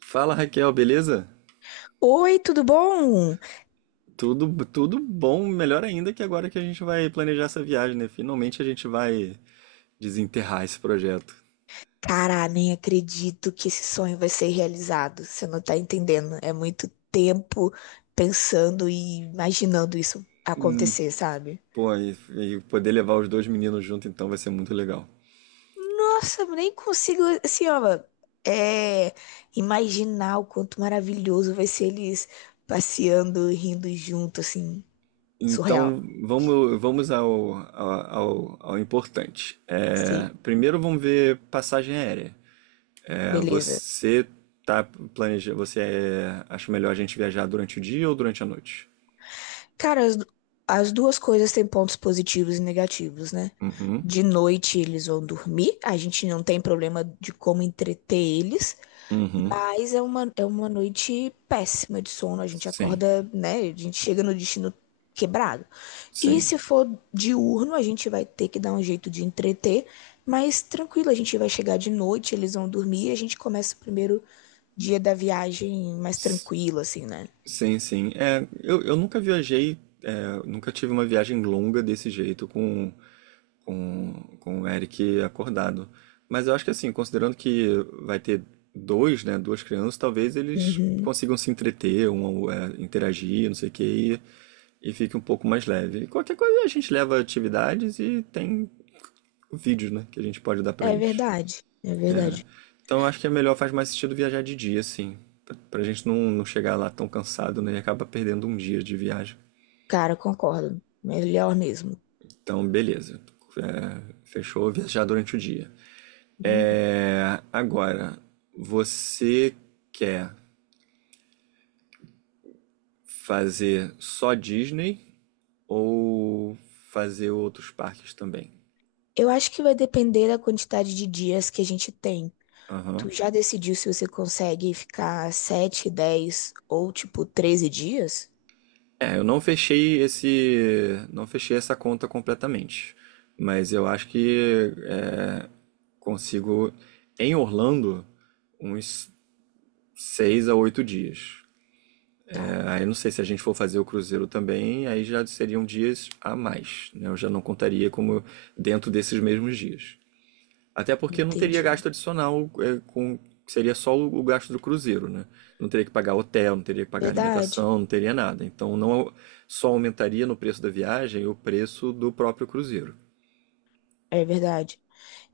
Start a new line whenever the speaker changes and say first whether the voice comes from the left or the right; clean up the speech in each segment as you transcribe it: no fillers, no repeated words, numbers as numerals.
right: Fala Raquel, beleza?
left: Oi, tudo bom?
right: Tudo bom, melhor ainda que agora que a gente vai planejar essa viagem, né? Finalmente a gente vai desenterrar esse projeto.
left: Cara, nem acredito que esse sonho vai ser realizado. Você não tá entendendo. É muito tempo pensando e imaginando isso acontecer, sabe?
right: Pô, e poder levar os dois meninos junto, então vai ser muito legal.
left: Nossa, eu nem consigo, assim, ó, é, imaginar o quanto maravilhoso vai ser eles passeando, rindo junto, assim, surreal.
right: Então vamos ao importante.
left: Sim,
right: É, primeiro vamos ver passagem aérea. É,
left: beleza.
right: você tá planejando, você é, acha melhor a gente viajar durante o dia ou durante a noite?
left: Cara, as duas coisas têm pontos positivos e negativos, né?
right: Uhum.
left: De noite eles vão dormir, a gente não tem problema de como entreter eles,
right: Uhum.
left: mas é uma noite péssima de sono, a gente
right: Sim.
left: acorda, né? A gente chega no destino quebrado. E
right: Sim.
left: se for diurno, a gente vai ter que dar um jeito de entreter, mas tranquilo, a gente vai chegar de noite, eles vão dormir e a gente começa o primeiro dia da viagem mais tranquilo, assim, né?
right: Sim, sim. É, eu nunca viajei, nunca tive uma viagem longa desse jeito com, com, com o Eric acordado. Mas eu acho que, assim, considerando que vai ter dois, né, duas crianças, talvez eles
left: Uhum.
right: consigam se entreter, um, é, interagir, não sei o quê, e fique um pouco mais leve. E qualquer coisa, a gente leva atividades e tem vídeos, né, que a gente pode dar pra
left: É
right: eles.
left: verdade, é verdade.
right: Então eu acho que é melhor, faz mais sentido viajar de dia, assim, pra gente não chegar lá tão cansado, né, e acaba perdendo um dia de viagem.
left: Cara, concordo. Melhor mesmo.
right: Então, beleza. É, fechou, viajar durante o dia.
left: Hum.
right: É, agora, você quer fazer só Disney ou fazer outros parques também?
left: Eu acho que vai depender da quantidade de dias que a gente tem.
right: Aham.
left: Tu já decidiu se você consegue ficar 7, 10 ou tipo 13 dias?
right: É, eu não fechei esse, não fechei essa conta completamente, mas eu acho que é, consigo em Orlando uns 6 a 8 dias.
left: Tá,
right: Ah, eu não sei se a gente for fazer o cruzeiro também, aí já seriam dias a mais, né? Eu já não contaria como dentro desses mesmos dias. Até porque não teria
left: entendi.
right: gasto adicional, é, com, seria só o gasto do cruzeiro, né? Não teria que pagar hotel, não teria que pagar
left: Verdade.
right: alimentação, não teria nada. Então não só aumentaria no preço da viagem o preço do próprio cruzeiro.
left: É verdade.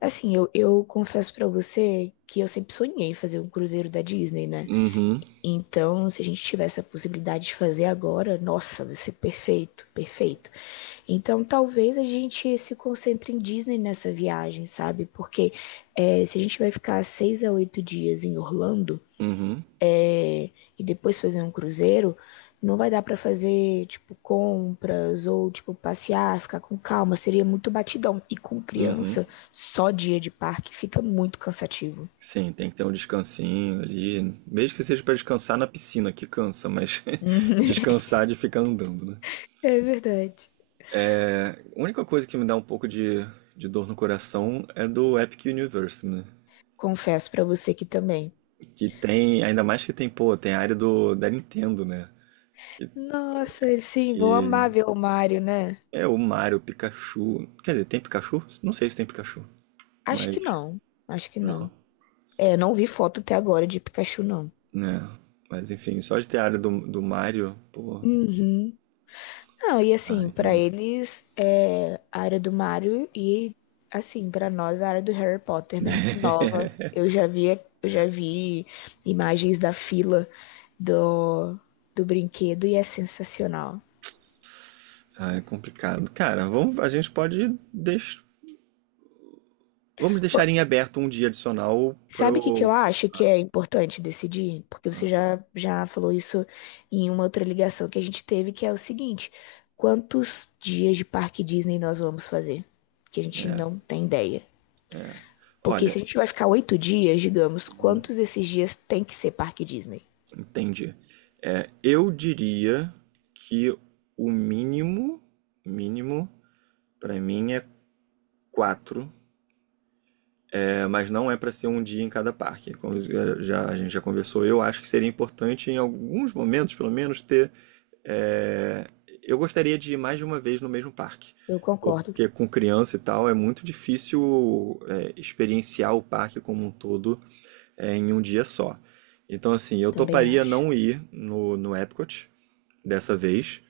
left: Assim, eu confesso pra você que eu sempre sonhei em fazer um cruzeiro da Disney, né?
right: Uhum.
left: Então, se a gente tivesse a possibilidade de fazer agora, nossa, vai ser perfeito, perfeito. Então, talvez a gente se concentre em Disney nessa viagem, sabe? Porque é, se a gente vai ficar seis a oito dias em Orlando
right: Uhum.
left: é, e depois fazer um cruzeiro, não vai dar pra fazer, tipo, compras ou, tipo, passear, ficar com calma. Seria muito batidão. E com
right: Uhum.
left: criança, só dia de parque fica muito cansativo.
right: Sim, tem que ter um descansinho ali, mesmo que seja para descansar na piscina, que cansa, mas
left: Hum.
right: descansar de ficar andando, né?
left: É verdade.
right: A única coisa que me dá um pouco de dor no coração é do Epic Universe, né?
left: Confesso pra você que também.
right: Que tem, ainda mais que tem, pô, tem a área da Nintendo, né? Que,
left: Nossa, eles sim, vão
right: que
left: amar ver o Mário, né?
right: é o Mario, Pikachu. Quer dizer, tem Pikachu? Não sei se tem Pikachu,
left: Acho que
right: mas.
left: não. Acho que não.
right: Não.
left: É, não vi foto até agora de Pikachu, não.
right: Né? Mas, enfim, só de ter a área do Mario, pô,
left: Uhum. Não, e assim, pra
right: aí,
left: eles é a área do Mario e assim, pra nós a área do Harry Potter, né? Nova. Eu já vi imagens da fila do, do brinquedo e é sensacional.
right: aí é complicado. Cara, vamos, a gente pode deix, vamos
left: Pô,
right: deixar em aberto um dia adicional
left: sabe o que que
right: pro.
left: eu acho que é importante decidir? Porque você
right: Ah,
left: já falou isso em uma outra ligação que a gente teve, que é o seguinte: quantos dias de parque Disney nós vamos fazer? Que a gente
right: é,
left: não tem ideia.
right: é.
left: Porque
right: Olha.
left: se a gente vai ficar oito dias, digamos, quantos desses dias tem que ser parque Disney?
right: Entendi. É, eu diria que o mínimo, mínimo, para mim é quatro, é, mas não é para ser um dia em cada parque. Como a gente já conversou, eu acho que seria importante em alguns momentos, pelo menos, ter. É, eu gostaria de ir mais de uma vez no mesmo parque,
left: Eu concordo,
right: porque, com criança e tal, é muito difícil experienciar o parque como um todo, é, em um dia só. Então, assim, eu
left: também
right: toparia
left: acho.
right: não ir no Epcot dessa vez.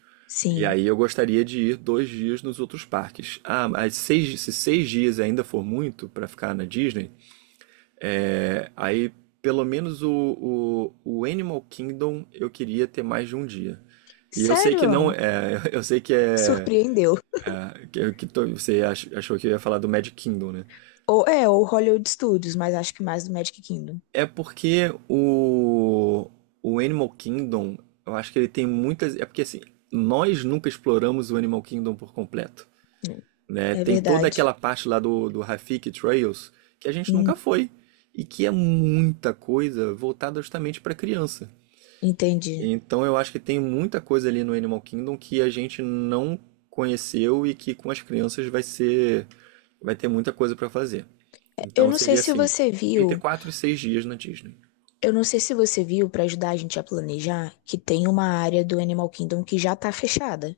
right: E
left: Sim.
right: aí eu gostaria de ir 2 dias nos outros parques. Ah, mas se 6 dias ainda for muito para ficar na Disney, é, aí pelo menos o Animal Kingdom eu queria ter mais de um dia. E eu sei que não
left: Sério?
right: é, eu sei que é,
left: Surpreendeu.
right: você achou que eu ia falar do Magic Kingdom, né?
left: Ou é, ou Hollywood Studios, mas acho que mais do Magic Kingdom.
right: É porque o Animal Kingdom, eu acho que ele tem muitas. É porque, assim, nós nunca exploramos o Animal Kingdom por completo,
left: Né?
right: né?
left: É
right: Tem toda
left: verdade.
right: aquela parte lá do Rafiki Trails que a gente nunca
left: Hum,
right: foi e que é muita coisa voltada justamente para criança.
left: entendi.
right: Então eu acho que tem muita coisa ali no Animal Kingdom que a gente não conheceu e que, com as crianças, vai ter muita coisa para fazer.
left: Eu
right: Então
left: não sei
right: seria
left: se
right: assim,
left: você
right: entre
left: viu
right: 4 e 6 dias na Disney.
left: Eu não sei se você viu, para ajudar a gente a planejar, que tem uma área do Animal Kingdom que já tá fechada,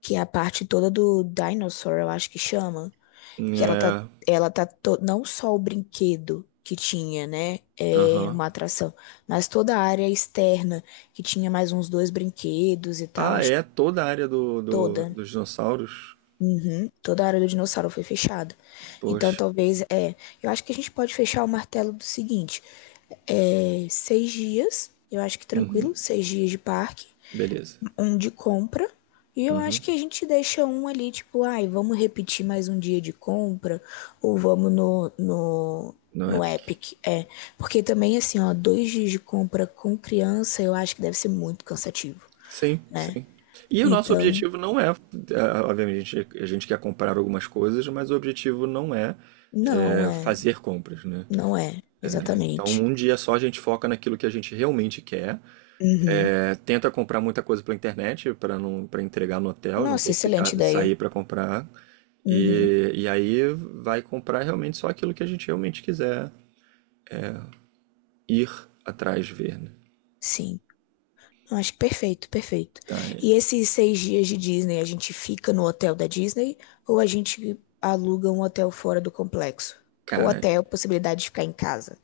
left: que é a parte toda do Dinosaur, eu acho que chama, que
right: É,
left: ela tá to- não só o brinquedo que tinha, né, é
right: aham.
left: uma atração, mas toda a área externa que tinha mais uns dois brinquedos e tal,
right: Ah,
left: acho
right: é
left: que
right: toda a área
left: toda,
right: dos dinossauros?
left: uhum, toda a área do dinossauro foi fechada. Então
right: Poxa.
left: eu acho que a gente pode fechar o martelo do seguinte. É, seis dias, eu acho que
right: Uhum.
left: tranquilo, seis dias de parque,
right: Beleza.
left: um de compra. E eu acho
right: Uhum.
left: que a gente deixa um ali, tipo, ai, vamos repetir mais um dia de compra, ou vamos
right: No
left: no
right: Epic.
left: Epic. É, porque também, assim, ó, dois dias de compra com criança, eu acho que deve ser muito cansativo,
right: Sim,
left: né?
right: sim. E o nosso
left: Então,
right: objetivo não é, é, obviamente, a gente quer comprar algumas coisas, mas o objetivo não é,
left: não
right: é
left: é,
right: fazer compras, né?
left: não é,
right: Então,
left: exatamente.
right: um dia só a gente foca naquilo que a gente realmente quer.
left: Uhum.
right: É, tenta comprar muita coisa pela internet, para não, para entregar no hotel, não
left: Nossa,
right: ter que
left: excelente
right: ficar,
left: ideia.
right: sair para comprar.
left: Uhum.
right: E aí vai comprar realmente só aquilo que a gente realmente quiser ir atrás ver, né?
left: Sim. Eu acho perfeito, perfeito.
right: Tá, é,
left: E esses seis dias de Disney, a gente fica no hotel da Disney ou a gente aluga um hotel fora do complexo? Ou
right: cara,
left: até a possibilidade de ficar em casa,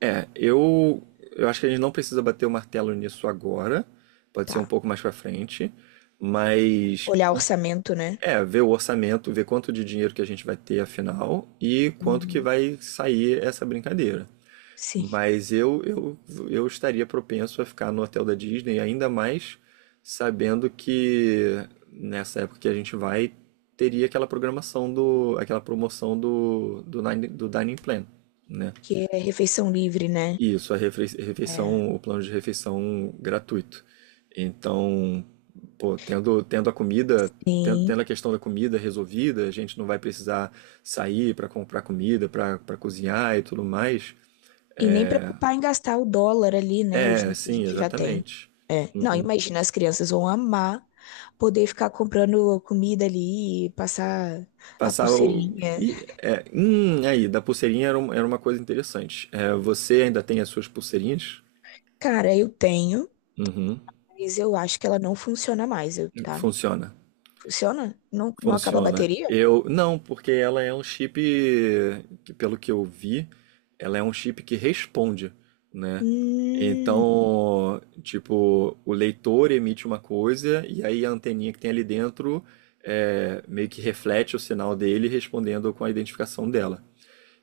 right: é, eu acho que a gente não precisa bater o martelo nisso agora, pode ser um
left: tá?
right: pouco mais para frente, mas
left: Olhar orçamento, né?
right: ver o orçamento, ver quanto de dinheiro que a gente vai ter afinal e quanto que
left: Uhum.
right: vai sair essa brincadeira.
left: Sim,
right: Mas eu estaria propenso a ficar no hotel da Disney, ainda mais sabendo que, nessa época que a gente vai, teria aquela programação do, aquela promoção do Dining Plan, né?
left: que é refeição livre, né?
right: Isso, a
left: É.
right: refeição, o plano de refeição gratuito. Então, pô, tendo a comida,
left: Sim.
right: a questão da comida resolvida, a gente não vai precisar sair para comprar comida, para cozinhar e tudo mais.
left: E nem preocupar em gastar o dólar ali, né? O
right: É,
left: dinheiro que a
right: sim,
left: gente já tem.
right: exatamente.
left: É. Não,
right: Uhum.
left: imagina, as crianças vão amar poder ficar comprando comida ali, passar a
right: Passar o.
left: pulseirinha.
right: E, é, aí, da pulseirinha era, era uma coisa interessante. É, você ainda tem as suas pulseirinhas?
left: Cara, eu tenho.
right: Uhum.
left: Mas eu acho que ela não funciona mais, eu- tá?
right: Funciona.
left: Funciona? Não, não acaba a
right: Funciona.
left: bateria?
right: Eu. Não, porque ela é um chip. Pelo que eu vi, ela é um chip que responde, né?
left: Hum,
right: Então, tipo, o leitor emite uma coisa e aí a anteninha que tem ali dentro meio que reflete o sinal dele, respondendo com a identificação dela.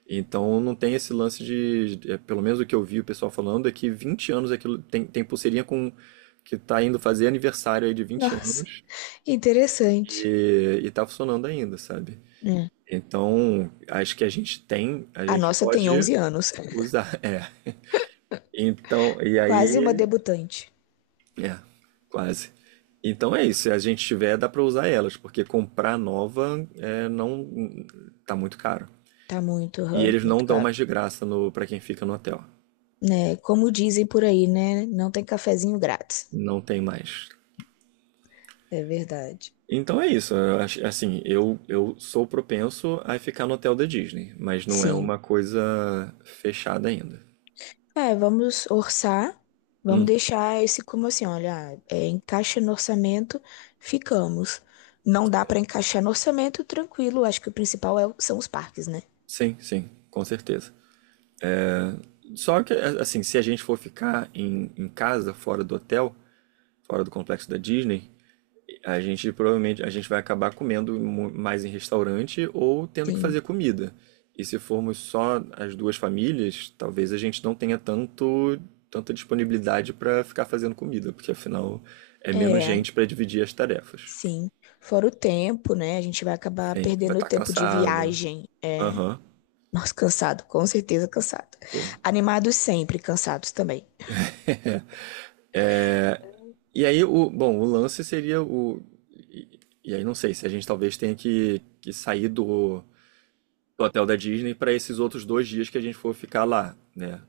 right: Então não tem esse lance pelo menos o que eu vi o pessoal falando, é que 20 anos é aquilo, tem pulseirinha com que tá indo fazer aniversário aí de vinte
left: nossa,
right: anos
left: interessante.
right: e tá funcionando ainda, sabe?
left: Hum,
right: Então, acho que a
left: A
right: gente
left: nossa tem
right: pode
left: 11 anos,
right: usar, é. Então, e
left: quase uma
right: aí,
left: debutante.
right: é, quase. Então é isso, se a gente tiver, dá pra usar elas, porque comprar nova é, não tá muito caro.
left: Tá muito,
right: E eles
left: muito
right: não dão
left: caro.
right: mais de graça no para quem fica no hotel.
left: Né? Como dizem por aí, né? Não tem cafezinho grátis.
right: Não tem mais.
left: É verdade.
right: Então é isso. Eu acho, assim, eu sou propenso a ficar no hotel da Disney, mas não é
left: Sim.
right: uma coisa fechada ainda.
left: É, vamos orçar, vamos
right: Hum.
left: deixar esse como assim, olha, é, encaixa no orçamento, ficamos. Não dá para encaixar no orçamento, tranquilo. Acho que o principal é- são os parques, né?
right: Sim, sim, com certeza. Só que, assim, se a gente for ficar em casa, fora do hotel, fora do complexo da Disney, a gente, provavelmente, a gente vai acabar comendo mais em restaurante ou tendo que
left: Sim,
right: fazer comida. E, se formos só as duas famílias, talvez a gente não tenha tanto tanta disponibilidade para ficar fazendo comida, porque, afinal, é menos
left: é,
right: gente para dividir as tarefas.
left: sim. Fora o tempo, né? A gente vai acabar
right: Sim, vai
left: perdendo o
right: estar
left: tempo de
right: cansado.
left: viagem. É.
right: Aham,
left: Nossa, cansado, com certeza cansado.
right: pô.
left: Animados sempre, cansados também.
right: E aí o, bom, o lance seria o, e, e aí não sei se a gente talvez tenha que sair do hotel da Disney para esses outros 2 dias que a gente for ficar lá, né?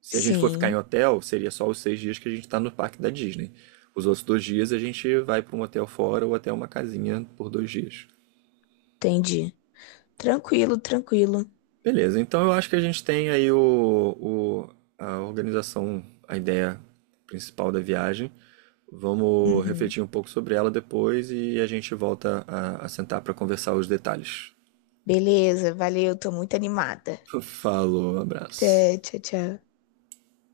right: Se a gente for ficar em
left: Sim,
right: hotel, seria só os 6 dias que a gente está no parque da Disney. Os outros 2 dias a gente vai para um hotel fora ou até uma casinha por 2 dias.
left: entendi. Tranquilo, tranquilo.
right: Beleza, então eu acho que a gente tem aí o- a organização, a ideia principal da viagem. Vamos
left: Uhum.
right: refletir um pouco sobre ela depois e a gente volta a sentar para conversar os detalhes.
left: Beleza, valeu, tô muito animada.
right: Falou, abraço.
left: Até, tchau, tchau.